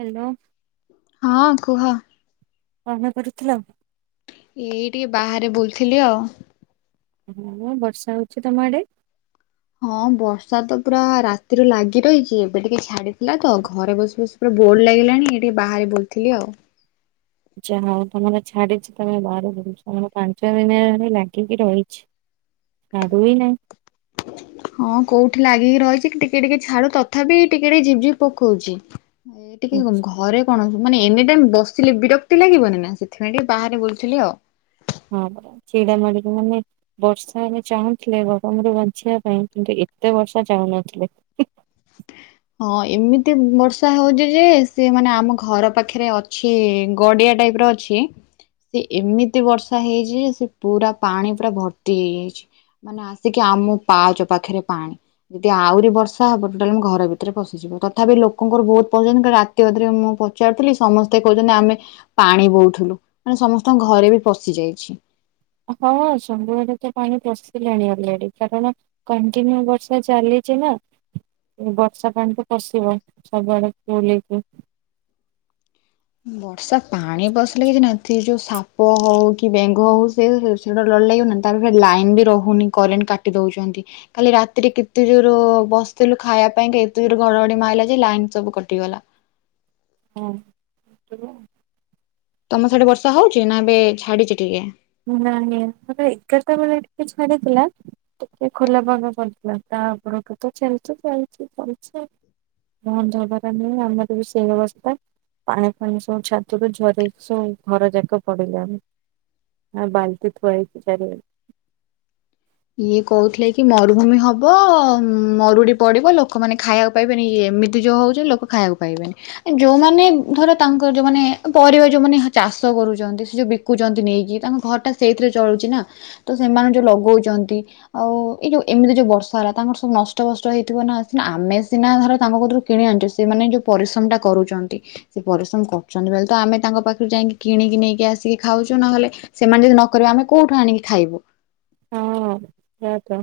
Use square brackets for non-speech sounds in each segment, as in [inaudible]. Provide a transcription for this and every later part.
Hello. ହଁ କୁହ। କଣ କରୁଥିଲ? ଏଇ ଟିକେ ବାହାରେ ବୁଲଥିଲି ଆଉ। ହ ବର୍ଷା ହଉଚି ତମ ଆଡେ? ହଁ ବର୍ଷା ତ ପୁରା ରାତିରୁ ଲାଗି ରହିଚି ଏବେ ଟିକେ ଛାଡିଥିଲା ତ ଘରେ ବସି ବସି ପୁରା ବୋର୍ ଲାଗିଲାଣି ଏ ଟିକେ ବାହାରେ ବୁଲଥିଲି ଆଉ। ଯାହା ହଉ ତମର ଛାଡିଚି ତମର ବାହାରେ ବୁଲୁଛ ତମର ପାଞ୍ଚ ଦିନ ହେ ଲାଗିକି ରହିଛି। ଛାଡ଼ୁ ହିଁ ନାଇଁ। ହଁ କୋଉଠି ଲାଗିକି ରହିଚି ଟିକେ ଟିକେ ଛାଡୁ ତଥାପି ଟିକେ ଟିକେ ଝିପ୍ ଝିପ୍ ପକଉଚି। ଏ ହଁ ଟିକେ କ ଘରେ କଣ ମାନେ ଏନି ଟାଇମ ବସିଲେ ବିରକ୍ତି ଲାଗିବନି ନା ସେଥିପାଇଁ ଟିକେ ବାହାରେ ବୁଲଥିଲି ଆଉ। ହଁ ପରା ଚିଡା ମାଡ଼ିବ ମାନେ ବର୍ଷା ଏବେ ଚାହୁଁଥିଲେ ଗରମରୁ ବଞ୍ଚିବା ପାଇଁ କିନ୍ତୁ ଏତେ ବର୍ଷା ଚାହୁଁନଥିଲେ। ହଁ ଏମିତି ବର୍ଷା ହଉଚି ଯେ ସିଏମାନେ ଆମ ଘର ପାଖରେ ଅଛି ଗଡିଆ ଟାଇପ ର ଅ ଛି ସେ ଏମିତି ବର୍ଷା ହେଇଚି ଯେ ସେ ପୁରା ପାଣି ପୁରା ଭର୍ତ୍ତି ହେଇଯାଇଚି। ମାନେ ଆସିକି ଆମ ପାଚ ପାଖରେ ପାଣି ଯଦି ଆହୁରି ବର୍ଷା ହବ ଟୋଟାଲ ମୁଁ ଘର ଭିତରେ ପଶି ତଥାପି ଲୋକଙ୍କର ବହୁତ [unintelligible] ରାତିଧରେ ମୁଁ ପଚାରୁଥିଲି ସମସ୍ତେ କହୁଚନ୍ତି ଆମେ ପାଣି ବୋଉଥିଲୁ ମାନେ ସମସ୍ତଙ୍କ ଘରେ ବି ପଶି ଯାଇଛି। ହଁ ସବୁଆଡେ ତ ପାଣି ପଶିଲାଣି ଅଲରେଡି କାରଣ କଣ୍ଟିନ୍ୟୁ ବର୍ଷା ଚାଲିଚି ନା। ବର୍ଷା ପାଣି ତ ପଷିବ ସବୁଆଡେ ଫୁଲହେଇକି। ବର୍ଷା ପାଣି ପସିଲେ କିଛି ନାହିଁ ଥି ଯୋଉ ସାପ ହଉ କି ବେଙ୍ଗ ହଉ ସେ ସେଇଟା ଡ଼ର ଲାଗିବନା ନାହିଁ। ତାପରେ ଲାଇନ୍ ବି ରହୁନି କରେଣ୍ଟ କାଟି ଦେଉଚନ୍ତି। କାଲି ରାତିରେ କେତେ ଯୋର ବସିଥିଲୁ ଖାଇବା ପାଇଁ ଏତେ ଯୋ ଘଡଘଡି ମାରିଲା ଯେ ଲାଇନ ସବୁ କଟିଗଲା। ହଁ [unintelligible] ତମ ସିଆଡେ ବର୍ଷା ହଉଚି ନା ଏବେ ଛାଡିଚି ଟିକେ? ନାଇଁ ମର ଏଗାରଟା ବେଳେ ଟିକେ ଛାଡ଼ିଥିଲା ଟିକେ ଖୋଲାପାଗ କରିଥିଲା ତା ପରଠୁ ତ ଚାଲଚି ଚାଲିଚି ଚାଲଚି ବନ୍ଦ ହବାର ନୁହଁ ଆମର ବି ସେଇ ଅବସ୍ଥା। ପାଣି ଫାଣି ସବୁ ଛାତରୁ ଝରେଇ ସବୁ ଘର ଯାକ ପଡିଲାଣି। ହଁ ବାଲଟି ଥୁଆ ହୋଇଚି ଚାରିଆଡ଼େ। ଇଏ କହୁଥିଲେ କି ମରୁଭୂମି ହବ ମରୁଡି ପଡିବ ଲୋକମାନେ ଖାଇବାକୁ ପାଇବେନି। ଏମିତି ଯୋଉ ହଉଚି ଲୋକ ଖାଇବାକୁ ପାଇବେନି। ଯୋଉମାନେ ଧର ତାଙ୍କର ଯୋଉମାନେ ପରିବା ଯୋଉମାନେ ଚାଷ କରୁଚନ୍ତି ସେ ଯୋଉ ବି କୁଚନ୍ତି ନେଇକି ତାଙ୍କ ଘର ଟା ସେଇଥିରେ ଚଳୁଚିନା। ତ ସେମାନେ ଯୋଉ ଲଗଉଚନ୍ତି ଆଉ ଏଇ ଯୋଉ ଏମିତି ଯୋଉ ବର୍ଷା ହେଲା ତାଙ୍କର ସବୁ ନଷ୍ଟବଷ୍ଟ ହେଇଥିବ ନା। ସିନା ଆମେ ସିନା ଧର ତାଙ୍କ କତୁରୁ କିଣି ଆଣୁଚେ ସେଇମାନେ ଯେଉଁ ପରିଶ୍ରମ ଟା କରୁଚନ୍ତି ସେ ପରିଶ୍ରମ କରୁଚନ୍ତି ବୋଲି ତ ଆମେ ତାଙ୍କ ପାଖରୁ ଯାଇକି କିଣିକି ନେଇକି ଆସିକି ଖାଉଚୁ ନହେଲେ ସେମାନେ ଯଦି ନ କରିବେ ଆମେ କୋଉଠୁ ଆଣିକି ଖାଇବୁ। ହଁ ସେଆ ତ।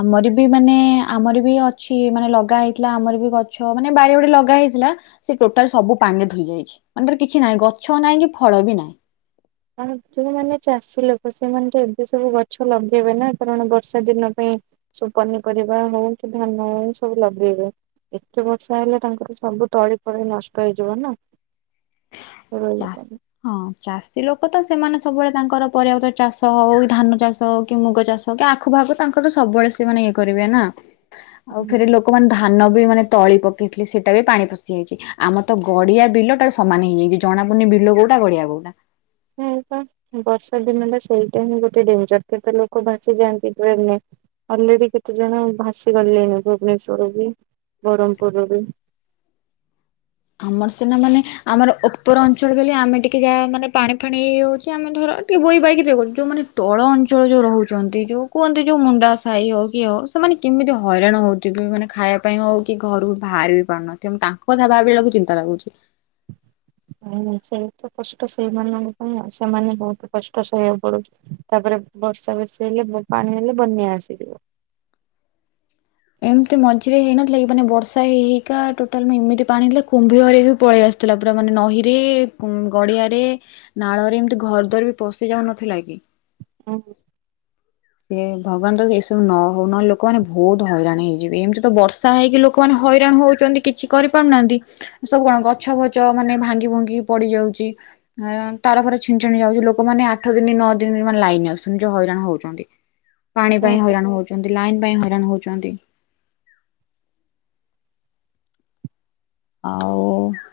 ଆମର ବି ମାନେ ଆମର ବି ଅଛି ମାନେ ଲଗା ହେଇଥିଲା ଆମର ବି ଗଛ ମାନେ ବାରିରେ ଗଟେ ଲଗା ହେଇଥିଲା ସେ ଟୋଟାଲ ସବୁ ପାଣି ରେ ଧୋଇ ଯାଇଛି ମାନେ କିଛି ନାହିଁ ଗଛ ନାହିଁ କି ଫଳ ବି ନାହିଁ। ହ ଯୋଉମାନେ ଚାଷୀ ଲୋକ ସେମାନେ ତ ଏବେ ସବୁ ଗଛ ଲଗେଇବେ ନା କାରଣ ବର୍ଷା ଦିନ ପାଇଁ। ସବୁ ପନିପରିବା ହଉ କି ଧାନ ହଉ ସବୁ ଲଗେଇବେ। ଏତେ ବର୍ଷା ହେଲେ ତାଙ୍କର ସବୁ ତଳି ଫଳି ନଷ୍ଟ ହେଇଯିବ ନା। ଚାଷ [inaudible] ହଁ ଚାଷୀ ଲୋକ ତ ସେମାନେ ସବୁବେଳେ ତାଙ୍କର ପରିର୍ୟା ପତର ଚାଷ ହଉ ଧାନ ଚାଷ ହଉ କି ମୁଗ ଚାଷ। ଆଖୁ ପାଖୁ ତାଙ୍କର ତ ସବୁବେଳେ ସେମାନେ ଇଏ କରିବେ ନା ଆଉ ଫେରେ ଲୋକ। ଲୋକ ମାନେ ଧାନ ବି ମାନେ ତଳି ପକେଇଥିଲେ, ସେଇଟା ବି ପାଣି ପଶିଯାଇଛି। ଆମର ତ ଗଡିଆ ବିଲଟା। ସମାନେ ହେଇଯାଇଛି, ଜଣାପଡୁନି ବିଲ କୋଉଟା ଗଳିଆ କୋଉଟା। ଏ ପା ବର୍ଷା ଦିନ ହେଲା ସେଇଟା ହିଁ ଗୋଟେ ଡେଞ୍ଜର କେତେ ଲୋକ ଭାସିଯାଆନ୍ତି ଟ୍ରେନରେ। ଅଲରେଡି କେତେ ଜଣ ଭାସି ଗଲେଣି ଭୁବନେଶ୍ଵରରୁ ବି ବରମ୍ପୁରୁ ରୁ ବି। ଆମର ସିନା ମାନେ ଆମର ଉପର ଅଞ୍ଚଳ ବୋଲି, ଆମେ ଟିକେ ଯାହା ମାନେ ପାଣି-ଫାଣି ଇଏହେ ଉଛି ଆମେ ଧର। ବହି ବାହି ଯୋଉ ମାନେ ତଳ ଅଞ୍ଚଳ ଯୋଉ ରହୁଛନ୍ତି, ଯୋଉ କୁହନ୍ତି ଯୋଉ ମୁଣ୍ଡା ସାହି ହଉ କି ଇଏ ହଉ। ସେମାନେ କେମିତି ହଇରାଣ ହଉଥିବ ମାନେ ଖାଇବା ପାଇଁ, ହଉ କି ଘରକୁ ବାହାରିବି ପାରୁନଥିବେ, ତାଙ୍କ କଥା ଭାବିଲା ବେଳକୁ ଚିନ୍ତା ଲାଗୁଛି। ହଁ! ସେଇ ତ କଷ୍ଟ, ସେଇମାନଙ୍କ ପାଇଁ ଆଉ ସେମାନେ ବହୁତ କଷ୍ଟ ସହିବାକୁ ପଡୁଚି। ତାପରେ ବର୍ଷା ବେଶୀ ହେଲେ ପାଣି ହେଲେ ବନ୍ୟା ଆସିଯିବ। ଏମିତି ମଝିରେ ହେଇନଥିଲା କି ମାନେ ବର୍ଷା ହେଇ ହେଇକା ଟୋଟାଲ ଏମିତି ପାଣି ହେଲା କୁମ୍ଭୀର ହେରିକା ସବୁ ପଳିଆସି ଥିଲା ପୁରା ମାନେ ନହି ରେ ଗଡିଆରେ। ନାଳରେ ଏମିତି ଘର ଦର ବି ପଶି ଯାଉନଥିଲା କି? ହୁଁ ହୁଁ। ସେ ଭଗବାନ ଦୟାରୁ ଏସବୁ ନ ହଉ ନହେଲେ ଲୋକ ମାନେ ବହୁତ ହଇରାଣ ହେଇଯିବେ, ଏମିତି ତ ବର୍ଷା ହେଇକି ଲୋକ୍ ଲୋକମାନେ ହଇରାଣ ହଉଛନ୍ତି କିଛି କରିପାରୁନାହାନ୍ତି। ସବୁ କଣ ଗଛ-ଫଛ ମାନେ ଭାଙ୍ଗି-ଭୁଙ୍ଗି ପଡି ଯାଉଛି। ତାର-ଫାର ଛିଣ୍ଡିଞ୍ଚାଣ୍ଡି ଯାଉଛି ଲୋକମାନେ ଆଠ ଦିନ, ନଅ ଦିନ ଜମାରୁ ଲାଇନ ଆସୁନି ଯୋଉ ହଇରାଣ ହଉଛନ୍ତି। ପାଣି ପାଇଁ ହଁ ହଇରାଣ ହଉଛନ୍ତି, ଲାଇନ୍ ପାଇଁ ହଇରାଣ ହଉଛନ୍ତି। ଆଉ।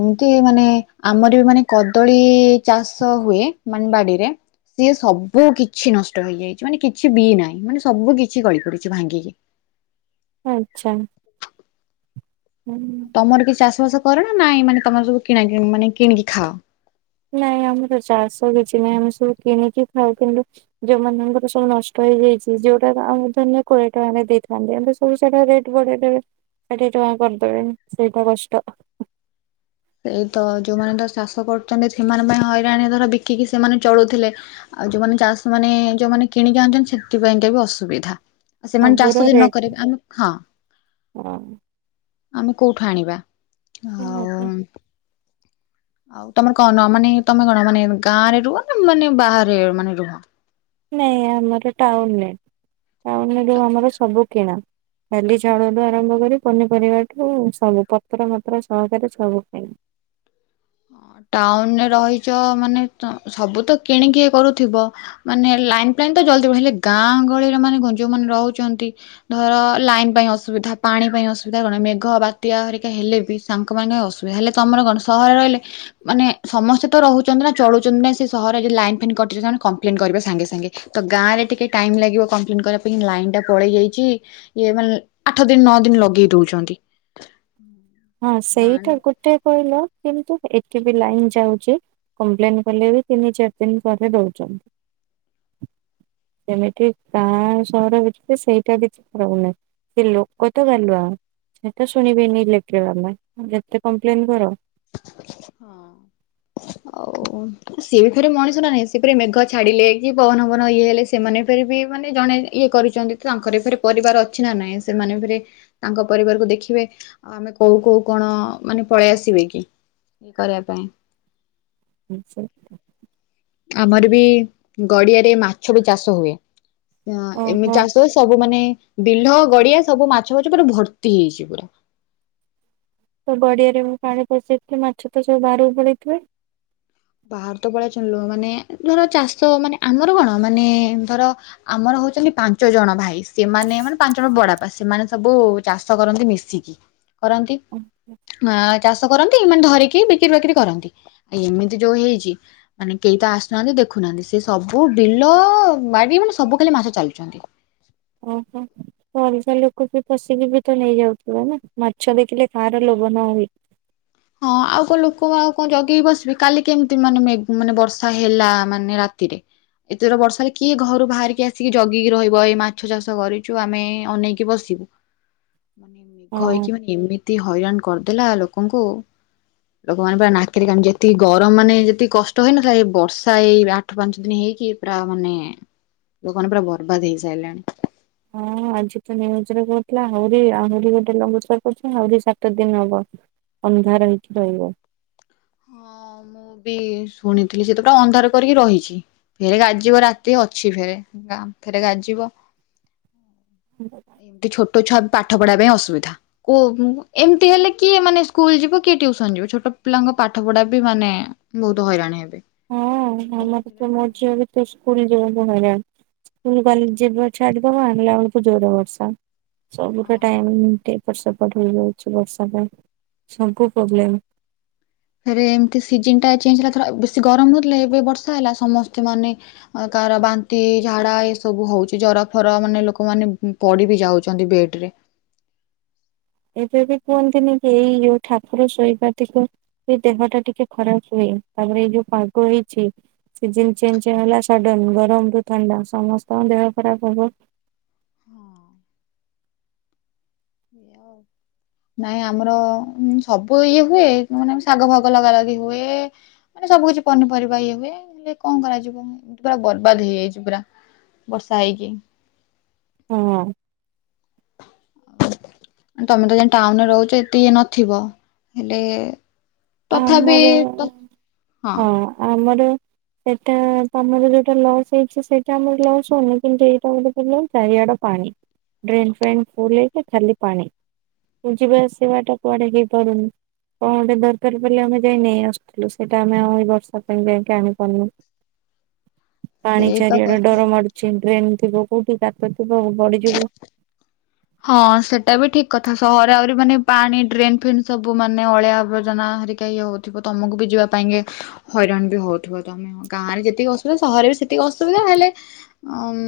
ଏମିତି ମାନେ ଆମର ବି ମାନେ କଦଳୀ ଚାଷ ହୁଏ ମାନେ ବାଡିରେ। ସିଏ ସବୁ କିଛି ନଷ୍ଟ ହେଇଯାଇଛି, ମାନେ କିଛି ବି ନାହିଁ ମାନେ ସବୁ କିଛି ଗଳି ପଡିଛି ଭାଙ୍ଗିକି। ଆଚ୍ଛା! ହୁଁ! ତମର କିଛି ଚାଷ-ବାସ କରନା, ନାଇଁ ମାନେ ତମର ସବୁ କିଣା-କିଣି ମାନେ କିଣିକି ଖାଅ? ନାଇଁ ଆମର ଚାଷ କିଛି ନାହିଁ, ଆମେ ସବୁ କିଣିକି ଖାଉଥୁଲୁ। ଯୋଉମାନଙ୍କ ର ସବୁ ନଷ୍ଟ ହେଇଯାଇଛି, ଯୋଉଟା ଆମ ଧରିନି କୋଡିଏ ଟଙ୍କାରେ ଦେଇଥାନ୍ତେ। ପେଇସାଗ ରେଟ ବଢେଇଦେବ, ଷାଠିଏ ଟଙ୍କା କରିଦେବେ ସେଇଟା କଷ୍ଟ। ଏଇ ତ ଯୋଉମାନେ ତ ଚାଷ କରୁଚନ୍ତି, ସେମାନେଙ୍କ ପାଇଁ ହଇରାଣ ଧର ବିକି କି ସେମାନେ ଚଳୁଥିଲେ। ଆଉ, ଯୋଉମାନେ ଚାଷ ମାନେ ଯୋଉମାନେ କିଣିକି ଆଣୁଛନ୍ତି, ସେଥିପାଇଁକା ବି ଅସୁବିଧା। ସେମାନେ ସବୁର ଚାଷ ନ ରେଟ୍ କରିବେ ଆମେ, ହଁ! ହଁ। ଆମେ କୋଉଠୁ ସେୟା ଆଣିବାଆଉ। ତ। ତମର କଣ ନ ମାନେ ତମେ କଣ ମାନେ ଗାଁ ରେ ରୁହ ନା ମାନେ ବାହାରେ ମାନେ ନାଇଁ ଆମର ଟାଉନରେ, ଟାଉନରେ ଯୋଉ ଆମର ସବୁ କିଣା। ଡାଲି, ଚାଉଳଠୁ ଆରମ୍ଭ କରି ପନିପରିବାଠୁ ସବୁ ପତ୍ର-ମତ୍ର ସହକାରେ ସବୁ କିଣୁ। ଟାଉନରେ ରହିଚ ମାନେ ସବୁ ତ କିଣିକି କରୁଥିବ। ମାନେ ଲାଇନ୍-ଫାଇନ୍ ତ ଜଳୁଥିବ ହେଲେ ଗାଁ ଗହଳିରେ ମାନେ ଯୋଉମାନେ ରହୁଛନ୍ତି? ଧର ଲାଇନ ପାଇଁ ଅସୁବିଧା, ପାଣି ପାଇଁ ଅସୁବିଧା, କଣ ମେଘ ବାତ୍ୟାହରିକା ହେଲେ ବି ତାଙ୍କ ପାଇଁ ଅସୁବିଧା ହେଲେ, ତମର କଣ ସହରେ ରହିଲେ ମାନେ ସମସ୍ତେ ତ ରହୁଛନ୍ତି ନା ଚଳୁଛନ୍ତି ନା ସେ ସହରରେ ଯେ ଲାଇନ ଫେଇନ୍ କଟିଲେ ନା ସେମାନେ କମ୍ପ୍ଲେନ କରିବେ ସାଙ୍ଗେ ସାଙ୍ଗେ। ତ ଗାଁରେ ଟିକେ ଟାଇମ୍ ଲାଗିବ କମ୍ପ୍ଲେନ୍ଟ କରିବା ପାଇଁ ଲାଇନ୍ ଟା ପଳେଇ ଯାଇଛି। ଇଏ ମାନେ ଆଠ ଦିନ, ନଅ ଦିନ ଲଗେଇ ଦଉଛନ୍ତି। ହଁ ଗାଁ ସେଇଟା ଗୋଟେ କହିଲ, କିନ୍ତୁ ଏଠି ବି ଲାଇନ ଯାଉଛି। କମ୍ପ୍ଲେନ କଲେ ବି ତିନି, ଚାରି ଦିନ ପରେ ଦଉଛନ୍ତି। ଯେମିତି ଗାଁ, ସହର ଭିତରେ ସେଇଟା ବି ଖରାପ ନାହିଁ। ସେ ଲୋକ ତ ଗାଲୁଆ, ସେଟ ଶୁଣିବେନି ଇଲେକ୍ଟ୍ର ବାଲା ଯେତେ କମ୍ପ୍ଲେନ କର। [inaudible] ଆଉ? ସେଏ ବି ଫେରେ ମଣିଷ ନା ନାହିଁ, ସେପୁଣି ମେଘ ଛାଡ଼ିଲେ, କି ପବନ ଫବନ ଇଏ ହେଲେ, ସେମାନେ ଫେରେ ବି ମାନେ ଜଣେ ଇଏ କରିଛନ୍ତି ତାଙ୍କର ଏ ଫରେ ପରିବାର ଅଛି ନା ନାଇଁ ସେମାନେ ଫରେ ତାଙ୍କ ପରିବାରକୁ ଦେଖିବେ। ଆଉ ଆମେ କୋଉ କୋଉ କଣ ମାନେ ପଳେଇ ଆସିବେ କି, ଇଏ କରିବା ପାଇଁ। ସେ ଆମର ବି ଗଡିଆରେ ମାଛ ବି ଚାଷ ହୁଏ ଏମିତି ଓହୋ ଚାଷ ସବୁ ମାନେ ବିଲ ଗଡିଆ ସବୁ ମାଛ ମାଛ ପୁରା ଭର୍ତ୍ତି ହେଇଛି ପୁରା। ତ ବଡିଆରେ ମୁଁ ପାଣି ପଶେଇଥିଲି ମାଛ ତ ସବୁ ବାହାରକୁ ପଡିଇଥିବେ। ବାରତ ପଳାଚିଲୁ ମାନେ ଧର ଚାଷ ମାନେ ଆମର କଣ ମାନେ ଧର ଆମର ହଉଛନ୍ତି ପାଞ୍ଚ ଜଣ ଭାଇ। ସେମାନେ ମାନେ ପାଞ୍ଚଜଣ ବଡବାପା ସେମାନେ ସବୁ ଚାଷ କରନ୍ତି ମିଶିକି। କରନ୍ତି ଆ ଚାଷ କରନ୍ତି ଏମାନେ ଧରିକି ବିକ୍ରି ବାକିରିି କରନ୍ତି, ଆ ଏମିତି ଯୋଉ ହେଇଛି। ମାନେ କେହି ତ ଆସୁନାହାନ୍ତି ଦେଖୁନାହାନ୍ତି ସେ ସବୁ ବିଲ ବାଡ଼ି ମାନେ ସବୁ ଖାଲି ମାସ ଚାଲୁଛନ୍ତି। ଓହୋ। ତ ଅଲଗା ଲୋକ ବି ପଶିକି ବି ତ ନେଇଯାଉଥିଲା ନା ମାଛ ଦେଖିଲେ କାହାର ଲୋଭ ନ ହୁଏ। ହଁ ଆଉ କଣ ଲୋକ ଆଉ କଣ ଜଗେଇକି ବସିବି, କାଲି କେମିତି ମାନେ ମାନେ ବର୍ଷା ହେଲା ମାନେ ରାତିରେ ଏତେଥର ବର୍ଷାାରେ କିଏ ଘରୁ ବାହାରିକି ଆସିକି ଜଗିକି ରହିବ ଏଇ ମାଛ ଚାଷ କରିଛୁ ଆମେ ଅନେଇକି ବସିବୁ। ମାନେ ନିଘ ହଁ। ହେଇକି ମାନେ ଏମିତି ହଇରାଣ କରିଦେଲା ଲୋକଙ୍କୁ। ଲୋକମାନେ ପୁରା ନାକରି କାଣ ଯେତିକି ଗରମ ମାନେ ଯେତିକି କଷ୍ଟ ହଇନ ସେ ବର୍ଷା ଏଇ ଆଠ ପାଞ୍ଚ ଦିନ ହେଇକି ପୁରା ମାନେ ଲୋକାନ ପୁରା ବର୍ବାଦ ହେଇସାରିଲେଣି। ହଁ। ଆଜି ତ ନିୟୁଜ୍ କୋହୁଥିଲା ଆହୁରି ଆହୁରି ଗୋଟେ ଲମ୍ବୁଚ କରୁ ଆହୁରି ସାତ ଦିନ ହବ। ଅନ୍ଧାର ହେଇକି ରହିବ। ହଁ ମୁଁ ବି ଶୁଣିଥିଲି ସେତ ପଟା ଅନ୍ଧାର କରିକି ରହିଛି। ଫେରେ ଗାଯିବ ରାତି ଅଛି ଫେରେ ଫେରେ ଗାଯିବ [inaudible] ଛୋ ଛୁଆ ପାଠ ପଢା ପାଇଁ ଅସୁବିଧା। କ ଏମତି ହେଲେ କିଏ ମାନେ ସ୍କୁଲ ଯିବ କିଏ ଟୁସନ ଯିବ ଛୋଟ ପିଲାଙ୍କ ପାଠ ପଢା ବି ମାନେ ବହୁତ ହଇରାଣ ହେବେ। ହଁ ହଁ ଆମର ତ ମୋ ଝିଅ ବି ତ ସ୍କୁଲ ଯିବହରା। ସ୍କୁଲ କଲେଜ ଯିବ ଛାଡିଦବା ଆଣିଲା ବେଳକୁ ଜୋର ବର୍ଷା ସବୁଠ ଟାଇ ପଟ ସେପଟ ହେଇଯାଉଛି ବର୍ଷା ପାଇଁ ସବୁ ପ୍ରୋବ୍ଲେମ। ଆରେ ଏମିତି ସିଜନଟା ଚେଞ୍ଜ ହେଲାଥର ବେଶୀ ଗରମ୍ ହଉଥିଲେ ଏବେ ବର୍ଷା ହେଲା ସମସ୍ତେ ମାନେ ଆଁ କାହାର ବାନ୍ତି ହେଇ ଝାଡ଼ା ହେଇ ଏସବୁ ହଉଚି ଜର ଫର ମାନେ ଲୋକମାନେ ପଡ଼ିବି ଯାଉଚନ୍ତି ବେଡ଼େରେ। ଏବେବି କୁହନ୍ତିନିକି ଏଇ ଯଉ ଠାକୁର ଶୋଇବାତିକୁ ସେ ଦେହଟା ଟିକେ ଖରାପ୍ ହୁଏ ତାପରେ ଏଇ ଯୋଉ ପାଗ ହେଇଚି ସିଜନ୍ ଚେଞ୍ଜ ହେଲା ସଡନ୍ ଗରମରୁ ଥଣ୍ଡା ସମସ୍ତଙ୍କ ଦେହ ଖରାପ୍ ହବ। ହଁ ଏୟାଓ ନାଇଁ ଆମର ସବୁ ଇଏ ହୁଏ ମାନେ ଶାଗ ଫାଗ ଲଗା ଲଗି ହୁଏ। ମାନେ ସବୁ କିିଛି ପନିପରିବା ଇଏ ହୁଏ ହେଲେ କଣ କରାଯିବ ଏପୁରା ବର୍ବାଦ ହେଇଯାଇଚି ପୁରା ବର୍ଷା ହେଇକି। ହଁ। ତମେତ ଯାଇଁ ଟାଉନରେ ରହୁଚ ଏତେ ଇଏ ନଥିବ ହେଲେ ତଥାପି ଆମର ତ ହଁ ଆମର ସେଇଟା ତମର ଯୋଉଟା ଲସ୍ ହେଇଚି ସେଟା ଆମର ଲସ୍ ହୋଉନି କିନ୍ତୁ ଏଇଟା ଗୋଟେ ପ୍ରୋବ୍ଲେମ୍ ଚାରିଆଡ଼େ ପାଣି ଡ୍ରେନ୍ ଫେନ୍ ଫୁଲ ହେଇକି ଖାଲି ପାଣି। ଯିବା ଆସିବାଟା କୁଆଡ଼େ ହେଇପାରୁନି କଣ ଗୋଟେ ଦର୍ କାର୍ ପଇଲେ ଆମେ ଯାଇ ନେଇ ଆସୁଥିଲୁ ସେଇଟା ଆମେ ଆଉ ଏଇ ବର୍ଷା ପାଇଁ ଯାଇକି ଆଣିପାରୁନୁ। [inaudible] ପାଣି ସେଇ ତ ଚାରିଆଡ଼େ କଥା। ଡର ମାରୁୁଚି ଡ୍ରେନ୍ ଥିବ କୋଉଠି ଗାତ ଥିବ ବୁଡ଼ିଯିବୁ ହଁ ସେଟାବି ଠିକ୍ କଥା ସହର ଆହୁରି ମାନେ ପାଣି ଡ୍ରେନ୍ ଫ୍ରେନ୍ ସବୁ ମାନେ ଅଳିଆ ଆବର୍ଜନା ହେରିକା ଇଏ ହଉ ଥିବ ତମକୁବି ଯିବା ପାଇଁକି ହଇରାଣବି ହଉଥିବ ତମେ। ହଁ ଗାଁରେ ଯେତିକି ଅସୁବିଧା ସହରରେବି ସେତିକି ଅସୁବିଧା ହେଲେ ଅଁମ୍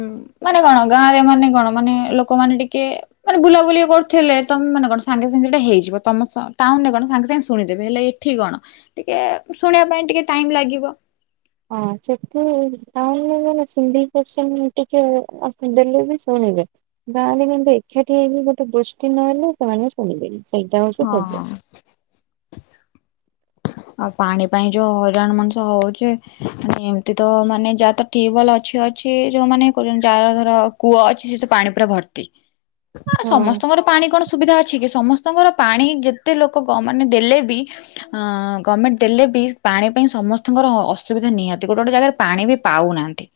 ମାନେ କଣ ଗାଁରେ ମାନେ କଣ ମାନେ ଲୋକମାନେ ଟିକେ ମାନେ ବୁଲାବୁଲି କରୁଥିଲେ ତମେ ମାନେ କଣ ସାଙ୍ଗେ ସାଙ୍ଗେ ସେଇଟା ହେଇଯିବ ତମସ ଟାଉନୁରେ କଣ ସାଙ୍ଗେ ସାଙ୍ଗେ ଶୁଣିଦେବେ ହେଲେ ଏଠି କଣ ଟିକେ ଶୁଣିବା ପାଇଁ ଟିକେ ଟାଇମ୍ ଲାଗିବ। ହଁ ସେଠ ଟାଉନୁରେ କଣ ସିମ୍ବିକିସନ୍ ଟିକେ ଆଫି ଦେଲେବି ଶୁଣିବେ ଗାଁରେ କିନ୍ତୁ ଏକାଠି ହେଇ ଗୋଟେଗୋଷ୍ଟି ନହଲେ ସେମାନେ ଶୁଣିବେନି ସେଇଟା ହଉଚି ପ୍ରୋବ୍ଲେମ୍। ହଁ। ଆଉ ପାଣି ପାଇଁ ଯୋଉ ହଇରାଣ ମଣିଷ ହଉଚି ମାନେ ଏମତିତ ମାନେ ଯାହାତ ଟ୍ୟୁବୱାଲ୍ ଅଛି ଅଛି ଯୋଉମାନେ କରୁଚନ୍ତି ଯାହାର ଧର କୂଅ ଅଛି ସେତ ପାଣି ପୁରା ଭର୍ତ୍ତି [inaudible] ହଁ ସମସ୍ତଙ୍କର ପାଣି କଣ ସୁବିଧା ଅଛିକି ସମସ୍ତଙ୍କର ପାଣି ଯେତେ ଲୋକ କଁ ମାନେ ଦେଲେବି ଅଁ ଗଭର୍ଣ୍ଣମେଣ୍ଟ ଦେଲେବି ପାଣି ପାଇଁ ସମସ୍ତଙ୍କର ଅସୁବିଧା ନିହାନ୍ତି ଗୋଟେ ଗୋଟେ ଜାଗାରେ ପାଣିବି ପାଉନାହାନ୍ତି।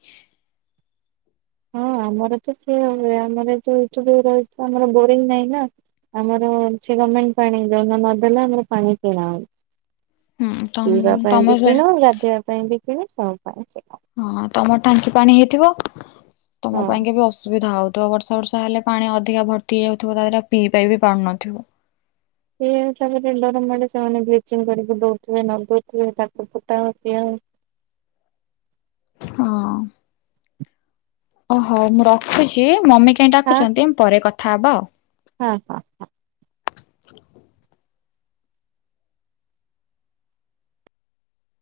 ହଁ ଆମରତ ସେଇଆ ହୁଏ ଆମର ଯୋଉଥିକ ରହିଥିବ ଆମର ବୋରିଂ ନାହିଁନା ଆମରଅଛି ଗମେଣ୍ଟ ପାଣି ଯୋଉଦିନ ନଦେଲା ଆମର ପାଣି କିଣା ହଉ ହୁଁ ତମ୍ ପିଇବା ତମ ପାଇଁବି ସେ କିଣୁ ଗାଧେଇବା ପାଇଁବି କିଣୁ ସବୁ ପାଇଁ କିଣା। ହଁ ତମର ଟାଙ୍କି ପାଣି ହେଇଥିବ ହଁ ତମ ପାଇଁ କେବେ ଅସୁବିଧା ହଉ ତ ବର୍ଷା ବର୍ଷା ହେଲେ ପାଣି ଅଧିକା ଭର୍ତ୍ତି ହେଇଯାଉଥିବ ତାହଲେ ପିଇ ପାରିବି ପାରୁନଥିବ। ସେଇ ହିସାବରେ ଡରମଡ଼େ ସେମାନେ ବ୍ଲିଚିଙ୍ଗ କରିକି ଦଉଥିବେ ନଦଉଥିବେ ତାକୁ ଫୁଟାଅ ପିଇଆ ହଁ। ଓ ହୋଉ ମୁଁ ରଖୁଛି ମମି କାଇଁ ଡାକୁଛନ୍ତି ପରେ କଥା ହବା ଆଉ। ହଁ ହଁ ହଁ।